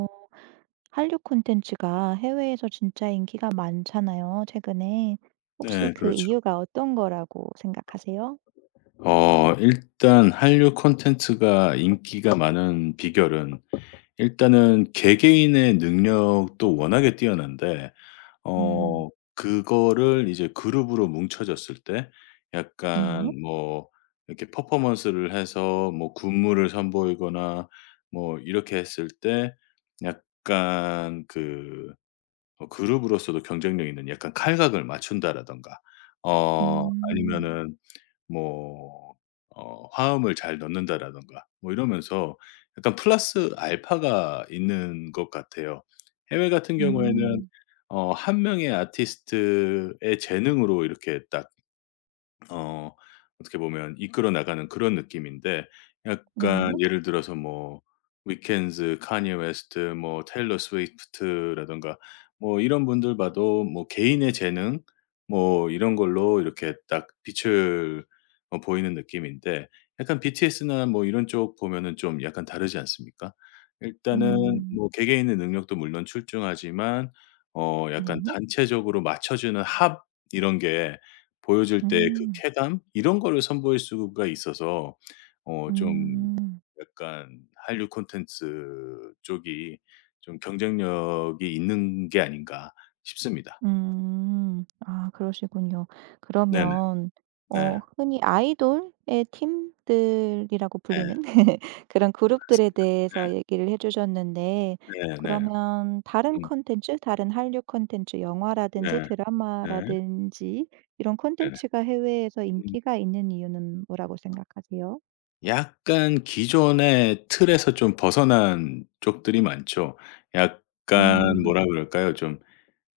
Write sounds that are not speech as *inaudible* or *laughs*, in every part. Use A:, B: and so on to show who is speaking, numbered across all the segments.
A: 어 한류 콘텐츠가 해외에서 진짜 인기가 많잖아요, 최근에. 혹시
B: 네,
A: 그
B: 그렇죠.
A: 이유가 어떤 거라고 생각하세요?
B: 일단 한류 콘텐츠가 인기가 많은 비결은, 일단은 개개인의 능력도 워낙에 뛰어난데
A: 음.
B: 어 그거를 이제 그룹으로 뭉쳐졌을 때,
A: 네.
B: 약간 뭐 이렇게 퍼포먼스를 해서 뭐 군무를 선보이거나 뭐 이렇게 했을 때, 약간 그 그룹으로서도 경쟁력 있는, 약간 '칼각을 맞춘다.'라든가
A: 음.
B: 아니면은 뭐 화음을 잘 넣는다라든가, 뭐 이러면서 약간 플러스 알파가 있는 것 같아요. 해외 같은 경우에는
A: 음.
B: 한 명의 아티스트의 재능으로 이렇게 딱 어 어떻게 보면 이끌어 나가는 그런 느낌인데, 네. 약간
A: 네.
B: 예를 들어서 뭐 위켄즈, 카니에 웨스트, 뭐 테일러 스위프트라든가 뭐 이런 분들 봐도 뭐 개인의 재능 뭐 이런 걸로 이렇게 딱 빛을 보이는 느낌인데, 약간 BTS나 뭐 이런 쪽 보면은 좀 약간 다르지 않습니까? 일단은
A: 음.
B: 뭐 개개인의 능력도 물론 출중하지만 약간
A: 네.
B: 단체적으로 맞춰주는 합, 이런 게 보여줄 때 그
A: 음.
B: 쾌감 이런 거를 선보일 수가 있어서 좀
A: 음.
B: 약간 한류 콘텐츠 쪽이 좀 경쟁력이 있는 게 아닌가 싶습니다.
A: 음. 아, 그러시군요.
B: 네네.
A: 그러면
B: 네.
A: 흔히 아이돌의 팀들이라고
B: 네.
A: 불리는 *laughs* 그런 그룹들에 대해서 얘기를 해 주셨는데,
B: 네. 네. 네.
A: 그러면 다른
B: 음.
A: 콘텐츠, 다른 한류 콘텐츠 영화라든지
B: 네. 네.
A: 드라마라든지 이런
B: 네네.
A: 콘텐츠가 해외에서
B: 음.
A: 인기가 있는 이유는 뭐라고 생각하세요?
B: 약간 기존의 틀에서 좀 벗어난 쪽들이 많죠. 약간
A: 음.
B: 뭐라 그럴까요? 좀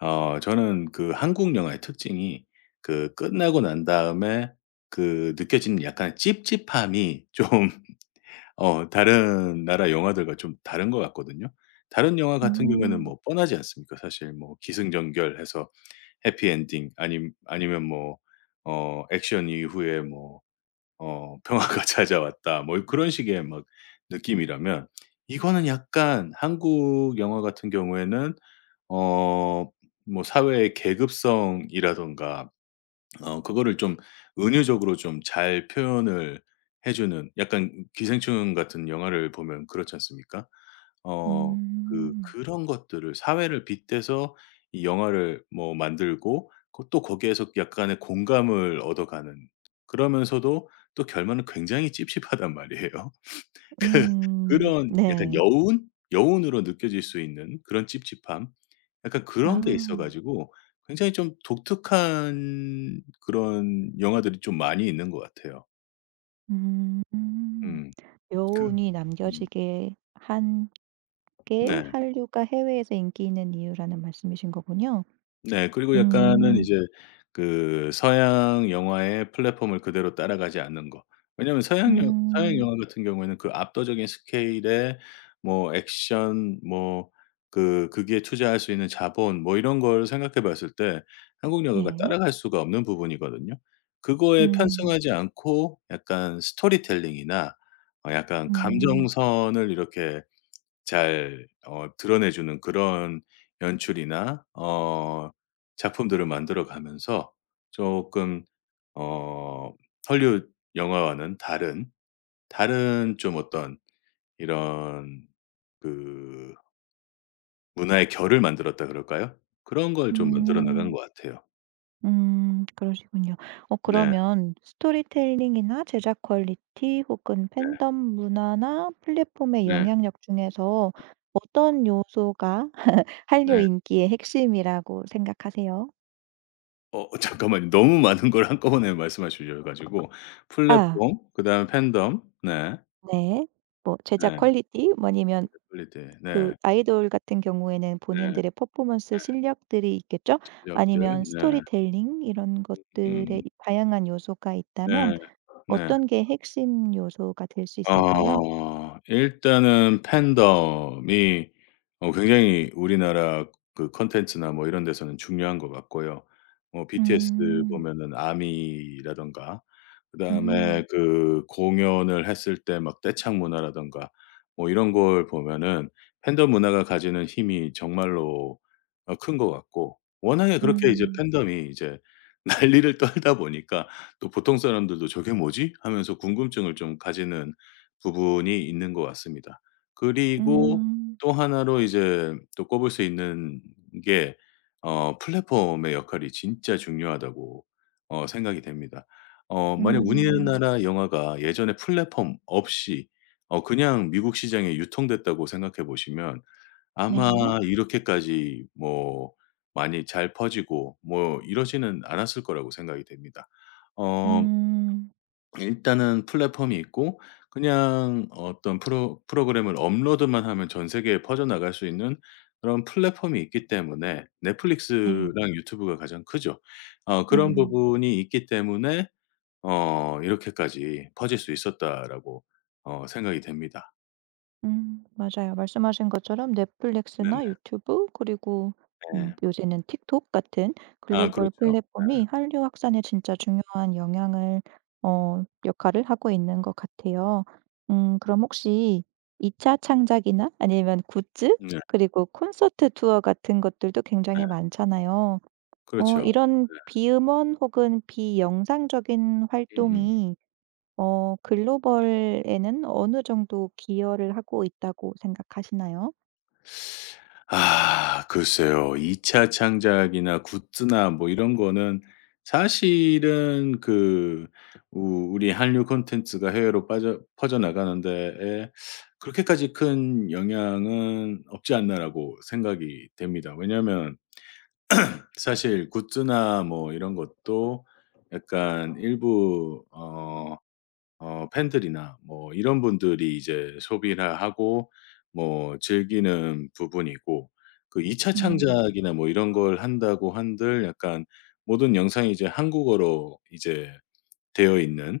B: 저는, 그 한국 영화의 특징이 그 끝나고 난 다음에 그 느껴지는 약간 찝찝함이 좀 *laughs* 다른 나라 영화들과 좀 다른 것 같거든요. 다른 영화 같은 경우에는
A: 음.
B: 뭐 뻔하지 않습니까? 사실 뭐 기승전결해서 해피엔딩, 아니 아니면 뭐 액션 이후에 뭐 '평화가 *laughs* 찾아왔다.' 뭐 그런 식의 막 느낌이라면, 이거는, 약간 한국 영화 같은 경우에는 어 뭐 사회의 계급성이라든가 그거를 좀 은유적으로 좀 잘 표현을 해 주는, 약간 기생충 같은 영화를 보면 그렇지 않습니까? 어 그
A: 음.
B: 그런 것들을, 사회를 빗대서 이 영화를 뭐 만들고, 그 또 거기에서 약간의 공감을 얻어가는, 그러면서도 또 결말은 굉장히 찝찝하단 말이에요.
A: 음.
B: 그런 약간
A: 네.
B: 여운? 여운으로 느껴질 수 있는 그런 찝찝함, 약간 그런 게 있어
A: 아.
B: 가지고 굉장히 좀 독특한 그런 영화들이 좀 많이 있는 것 같아요.
A: 음.
B: 음. 그
A: 여운이
B: 음.
A: 남겨지게 한 게
B: 네.
A: 한류가 해외에서 인기 있는 이유라는 말씀이신 거군요.
B: 네. 그리고 약간은
A: 음.
B: 이제 그 서양 영화의 플랫폼을 그대로 따라가지 않는 거. 왜냐하면 서양
A: 음.
B: 영화 같은 경우에는 그 압도적인 스케일의 뭐 액션, 뭐 그 거기에 투자할 수 있는 자본, 뭐 이런 걸 생각해 봤을 때 한국 영화가
A: 네.
B: 따라갈 수가 없는 부분이거든요. 그거에
A: 음.
B: 편승하지 않고, 약간 스토리텔링이나 약간
A: 음.
B: 감정선을 이렇게 잘 드러내 주는 그런 연출이나 작품들을 만들어 가면서, 조금 어 헐리우드 영화와는 다른, 다른 좀 어떤 이런 그 문화의 결을 만들었다 그럴까요? 그런 걸 좀 만들어 나간
A: 음.
B: 것 같아요.
A: 음. 그러시군요.
B: 네.
A: 그러면 스토리텔링이나 제작 퀄리티 혹은
B: 네.
A: 팬덤 문화나 플랫폼의
B: 네.
A: 영향력 중에서 어떤 요소가 *laughs* 한류
B: 네.
A: 인기의 핵심이라고 생각하세요?
B: *laughs* 잠깐만요. 너무 많은 걸 한꺼번에 말씀해 주셔 가지고 *laughs*
A: 아.
B: 플랫폼, 그다음에 팬덤, 네.
A: 네. 뭐 제작
B: 네.
A: 퀄리티, 뭐 아니면
B: 퀄리티.
A: 그
B: 네.
A: 아이돌 같은 경우에는
B: 네.
A: 본인들의 퍼포먼스 실력들이 있겠죠.
B: 인력들.
A: 아니면
B: 네.
A: 스토리텔링, 이런 것들의
B: 음.
A: 이 다양한 요소가 있다면
B: 네. 네.
A: 어떤 게 핵심 요소가 될 수 있을까요?
B: 일단은 팬덤이 굉장히 우리나라 그 콘텐츠나 뭐 이런 데서는 중요한 것 같고요. 뭐 BTS
A: 음.
B: 보면은 아미라든가,
A: 음.
B: 그다음에 그 공연을 했을 때 막 떼창 문화라든가, 뭐 이런 걸 보면은 팬덤 문화가 가지는 힘이 정말로 큰 것 같고, 워낙에 그렇게 이제
A: 음.
B: 팬덤이 이제 *laughs* 난리를 떨다 보니까 또 보통 사람들도 '저게 뭐지?' 하면서 궁금증을 좀 가지는 부분이 있는 것 같습니다. 음. 그리고
A: 음.
B: 또 하나로 이제 또 꼽을 수 있는 게 플랫폼의 역할이 진짜 중요하다고 생각이 됩니다. 만약
A: 음.
B: 우리나라 영화가 예전에 플랫폼 없이 그냥 미국 시장에 유통됐다고 생각해 보시면, 아마
A: 네.
B: 이렇게까지 뭐 많이 잘 퍼지고 뭐 이러지는 않았을 거라고 생각이 됩니다. 어
A: 음.
B: 일단은 플랫폼이 있고, 그냥 어떤 프로그램을 업로드만 하면 전 세계에 퍼져나갈 수 있는 그런 플랫폼이 있기 때문에,
A: 네.
B: 넷플릭스랑 유튜브가 가장 크죠. 그런
A: 음.
B: 부분이 있기 때문에 이렇게까지 퍼질 수 있었다라고 생각이 됩니다.
A: 음, 맞아요. 말씀하신 것처럼 넷플릭스나
B: 네네.
A: 유튜브, 그리고 음,
B: 네.
A: 요새는 틱톡 같은
B: 아
A: 글로벌
B: 그렇죠. 네.
A: 플랫폼이 한류 확산에 진짜 중요한 영향을 역할을 하고 있는 것 같아요. 음, 그럼 혹시 2차 창작이나 아니면 굿즈
B: 네.
A: 그리고 콘서트 투어 같은 것들도
B: 네.
A: 굉장히 많잖아요.
B: 그렇죠. 네.
A: 이런 비음원 혹은 비영상적인
B: 음음음.
A: 활동이 글로벌에는 어느 정도 기여를 하고 있다고 생각하시나요?
B: 아 글쎄요. 2차 창작이나 굿즈나 뭐 이런 거는, 사실은 그 우 우리 한류 콘텐츠가 해외로 빠져 퍼져나가는 데에 그렇게까지 큰 영향은 없지 않나라고 생각이 됩니다. 왜냐하면 사실 굿즈나 뭐 이런 것도, 약간 일부 팬들이나 뭐 이런 분들이 이제 소비나 하고 뭐 즐기는 부분이고, 그 2 차
A: 음.
B: 창작이나 뭐 이런 걸 한다고 한들, 약간 모든 영상이 이제 한국어로 이제 되어 있는,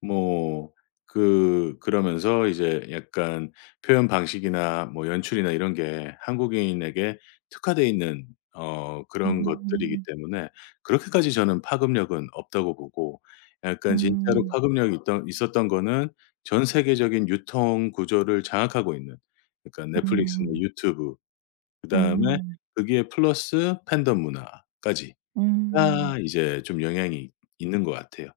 B: 뭐 그 그러면서 이제 약간 표현 방식이나 뭐 연출이나 이런 게 한국인에게 특화되어 있는 그런 것들이기
A: 음.
B: 때문에, 그렇게까지 저는 파급력은 없다고 보고, 약간 진짜로
A: 음.
B: 파급력이 있던 있었던 거는 전 세계적인 유통 구조를 장악하고 있는, 그러니까 넷플릭스나
A: 음.
B: 유튜브 그다음에
A: 음.
B: 거기에 플러스 팬덤 문화까지
A: 음.
B: 가 이제 좀 영향이 있는 것 같아요.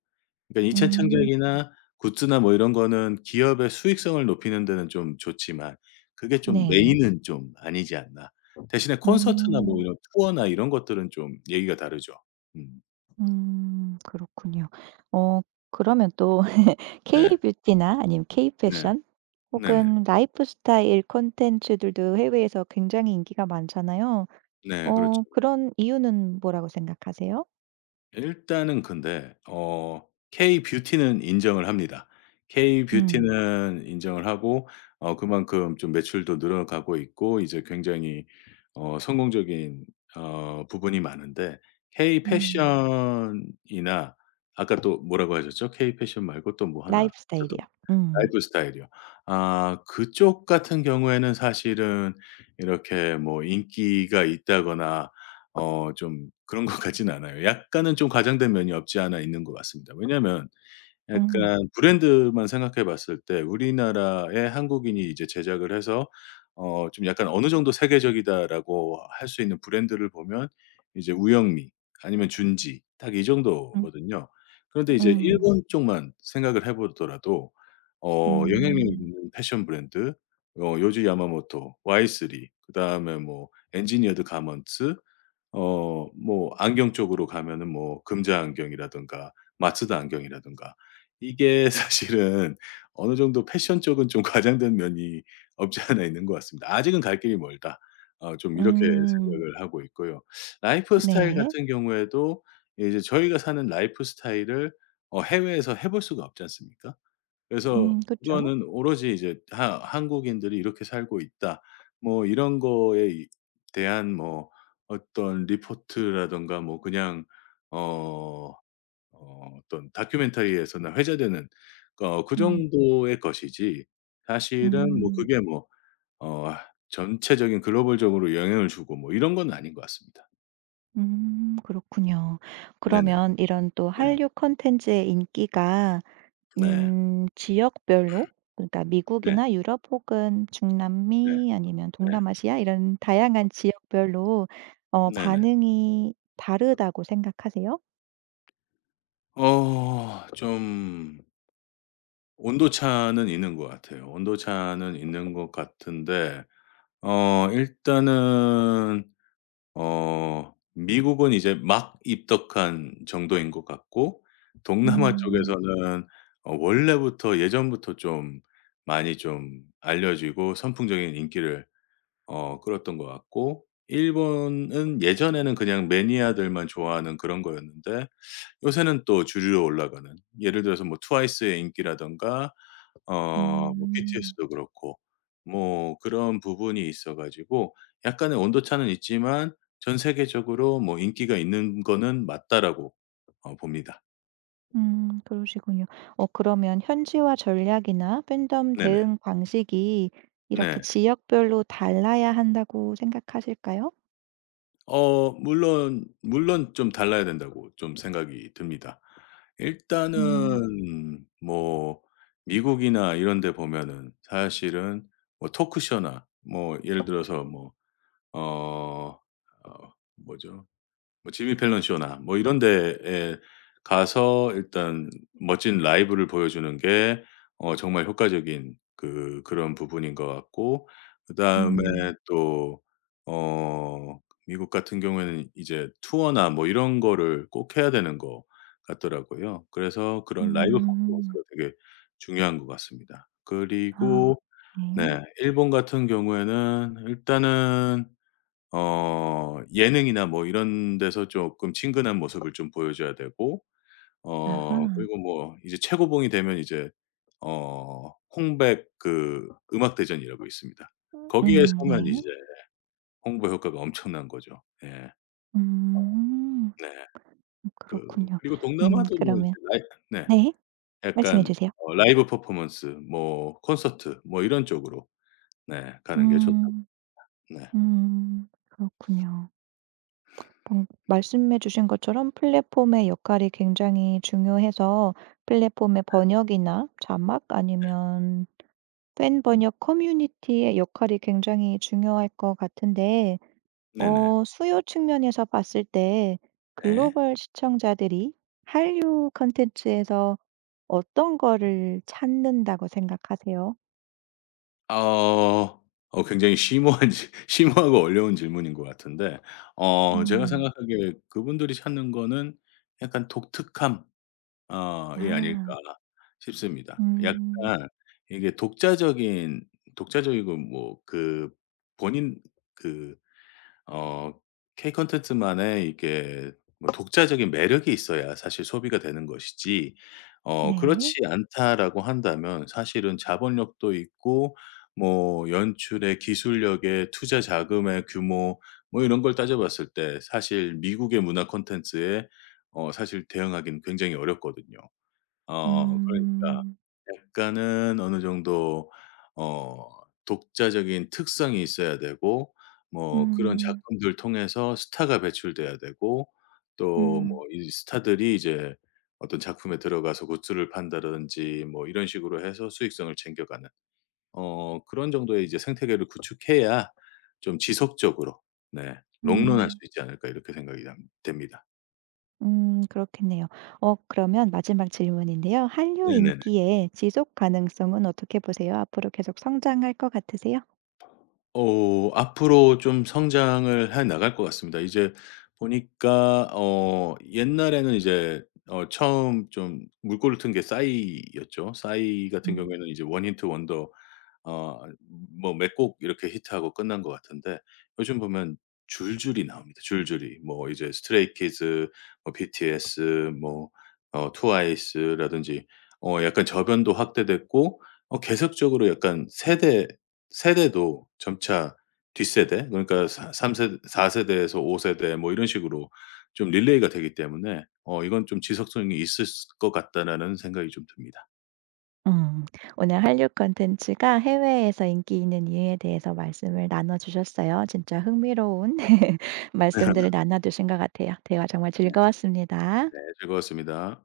B: 그러니까 이차
A: 음.
B: 창작이나 굿즈나 뭐 이런 거는 기업의 수익성을 높이는 데는 좀 좋지만, 그게 좀
A: 네.
B: 메인은 좀 아니지 않나. 대신에 콘서트나 뭐
A: 음.
B: 이런 투어나 이런 것들은 좀 얘기가 다르죠. 음.
A: 음. 그렇군요. 어 그러면 또 *laughs*
B: 네.
A: K-뷰티나 아니면
B: 네.
A: K-패션
B: 네네.
A: 혹은 라이프스타일 콘텐츠들도 해외에서 굉장히 인기가 많잖아요.
B: 네. 그렇죠.
A: 그런 이유는 뭐라고 생각하세요?
B: 일단은 근데 K 뷰티는 인정을 합니다. K
A: 음.
B: 뷰티는 인정을 하고 그만큼 좀 매출도 늘어가고 있고 이제 굉장히 성공적인 부분이 많은데, K
A: 음.
B: 패션이나 아까 또 뭐라고 하셨죠? K 패션 말고 또 뭐 하나
A: 라이프 스타일이요.
B: 있었던
A: 음.
B: 라이프 스타일이요. 아 그쪽 같은 경우에는, 사실은 이렇게 뭐 인기가 있다거나 좀 그런 것 같진 않아요. 약간은 좀 과장된 면이 없지 않아 있는 것 같습니다. 왜냐면
A: 음.
B: 약간 브랜드만 생각해 봤을 때, 우리나라의 한국인이 이제 제작을 해서 좀 약간 '어느 정도 세계적이다.'라고 할 수 있는 브랜드를 보면 이제 우영미 아니면 준지, 딱 이
A: 음.
B: 정도거든요. 그런데 이제
A: 음.
B: 일본 쪽만 생각을 해 보더라도 영향력
A: 음.
B: 있는 패션 브랜드, 요즈 야마모토, Y3, 그다음에 뭐 엔지니어드 가먼츠, 뭐 안경 쪽으로 가면은 뭐 금자 안경이라든가 마츠다 안경이라든가, 이게 *laughs* 사실은 어느 정도 패션 쪽은 좀 과장된 면이 없지 않아 있는 것 같습니다. '아직은 갈 길이 멀다.' 좀 이렇게
A: 음.
B: 생각을 하고 있고요. 라이프 스타일
A: 네.
B: 같은 경우에도, 이제 저희가 사는 라이프 스타일을 해외에서 해볼 수가 없지 않습니까? 그래서
A: 음. 그쵸.
B: 그거는 오로지 이제 하 '한국인들이 이렇게 살고 있다.' 뭐 이런 거에 이 대한 뭐 어떤 리포트라든가 뭐 그냥 어 어떤 다큐멘터리에서나 회자되는 그
A: 음.
B: 정도의 것이지, 사실은 뭐
A: 음.
B: 그게 뭐 어 전체적인 글로벌적으로 영향을 주고 뭐 이런 건 아닌 것 같습니다.
A: 음. 그렇군요.
B: 네네.
A: 그러면 이런 또
B: 네.
A: 한류 콘텐츠의 인기가
B: 네.
A: 음, 지역별로, 그러니까
B: 네.
A: 미국이나 유럽 혹은
B: 네.
A: 중남미 아니면
B: 네.
A: 동남아시아, 이런 다양한 지역별로
B: 네네.
A: 반응이 다르다고 생각하세요?
B: 어좀 온도차는 있는 것 같아요. 온도차는 있는 것 같은데, 일단은 미국은 이제 막 입덕한 정도인 것 같고, 동남아
A: 음.
B: 쪽에서는 원래부터 예전부터 좀 많이 좀 알려지고 선풍적인 인기를 끌었던 것 같고, 일본은 예전에는 그냥 매니아들만 좋아하는 그런 거였는데 요새는 또 주류로 올라가는, 예를 들어서 뭐 트와이스의 인기라든가 어뭐 t s
A: 음.
B: 도 그렇고 뭐 그런 부분이 있어 가지고, 약간의 온도차는 있지만 전 세계적으로 뭐 인기가 있는 거는 맞다라고 봅니다.
A: 그러시군요. 어, 그러면 현지화 전략이나 팬덤
B: 네네.
A: 대응 방식이 이렇게
B: 네.
A: 지역별로 달라야 한다고 생각하실까요?
B: 물론, 물론 좀 달라야 된다고 좀 생각이 듭니다.
A: 음.
B: 일단은 뭐 미국이나 이런 데 보면은 사실은 뭐 토크쇼나 뭐 예를 들어서 뭐 어 뭐죠? 뭐 지미 펠런 쇼나 뭐 이런 데에 가서 일단 멋진 라이브를 보여주는 게 정말 효과적인 그 그런 부분인 것 같고, 그다음에
A: 음.
B: 네. 또 어 미국 같은 경우에는 이제 투어나 뭐 이런 거를 꼭 해야 되는 것 같더라고요. 그래서 그런 라이브
A: 음.
B: 퍼포먼스가 되게 중요한 것 같습니다.
A: 아.
B: 그리고
A: 네.
B: 네, 일본 같은 경우에는 일단은 예능이나 뭐 이런 데서 조금 친근한 모습을 좀 보여줘야 되고
A: 아하.
B: 그리고 뭐 이제 최고봉이 되면 이제 홍백 그 음악 대전이라고 있습니다.
A: 음.
B: 거기에
A: 음.
B: 서면 이제
A: 네.
B: 홍보 효과가 엄청난 거죠. 예.
A: 음.
B: 네. 그
A: 그렇군요.
B: 그리고 동남아도 뭐 이제
A: 그러면,
B: 라이, 네.
A: 네, 말씀해
B: 약간
A: 주세요.
B: 라이브 퍼포먼스 뭐 콘서트 뭐 이런 쪽으로 네 가는 게 좋다고.
A: 음.
B: 네.
A: 그렇군요. 말씀해 주신 것처럼 플랫폼의 역할이 굉장히 중요해서 플랫폼의 번역이나 자막 아니면 팬
B: 음,
A: 번역 커뮤니티의 역할이 굉장히 중요할 것 같은데,
B: 네네.
A: 수요 측면에서 봤을 때
B: 네.
A: 글로벌 시청자들이 한류 콘텐츠에서 어떤 거를 찾는다고 생각하세요?
B: 어. 굉장히 심오한 지 *laughs* 심오하고 어려운 질문인 것 같은데, 제가
A: 음.
B: 생각하기에 그분들이 찾는 거는 약간 독특함 어이 아닐까
A: 아.
B: 싶습니다.
A: 음.
B: 약간 이게 독자적인 독자적이고 뭐 그 본인 그 어 K 컨텐츠만의 이게 뭐 독자적인 매력이 있어야 사실 소비가 되는 것이지,
A: 네.
B: 그렇지 않다라고 한다면, 사실은 자본력도 있고 뭐 연출의 기술력의 투자 자금의 규모 뭐 이런 걸 따져 봤을 때 사실 미국의 문화 콘텐츠에 사실 대응하기는 굉장히 어렵거든요. 그러니까
A: 음.
B: 약간은 어느 정도 어 독자적인 특성이 있어야 되고, 뭐 그런
A: 음.
B: 작품들 통해서 스타가 배출돼야 되고, 또
A: 음.
B: 뭐 이 스타들이 이제 어떤 작품에 들어가서 굿즈를 판다든지 뭐 이런 식으로 해서 수익성을 챙겨가는 그런 정도의 이제 생태계를 구축해야 좀 지속적으로 네 롱런할 수
A: 음.
B: 있지 않을까 이렇게 생각이 남 됩니다.
A: 음, 그렇겠네요. 그러면 마지막 질문인데요. 한류
B: 네네.
A: 인기의 지속 가능성은 어떻게 보세요? 앞으로 계속 성장할 것 같으세요?
B: 앞으로 좀 성장을 해 나갈 것 같습니다. 이제 보니까 옛날에는 이제 처음 좀 물꼬를 튼 게 싸이였죠. 싸이 같은
A: 음.
B: 경우에는 이제 원히트 원더, 어 뭐 몇 곡 이렇게 히트하고 끝난 것 같은데, 요즘 보면 줄줄이 나옵니다. 줄줄이. 뭐 이제 스트레이 키즈, 뭐 BTS, 뭐 트와이스라든지 약간 저변도 확대됐고 계속적으로 약간 세대도 점차 뒷세대, 그러니까 3세대 4 세대에서 5 세대 뭐 이런 식으로 좀 릴레이가 되기 때문에 이건 좀 지속성이 있을 것 같다라는 생각이 좀 듭니다.
A: 음. 오늘 한류 콘텐츠가 해외에서 인기 있는 이유에 대해서 말씀을 나눠 주셨어요. 진짜 흥미로운 *laughs* 말씀들을
B: *laughs*
A: 나눠 주신 것 같아요. 대화 정말
B: 네.
A: 즐거웠습니다.
B: 네. 즐거웠습니다.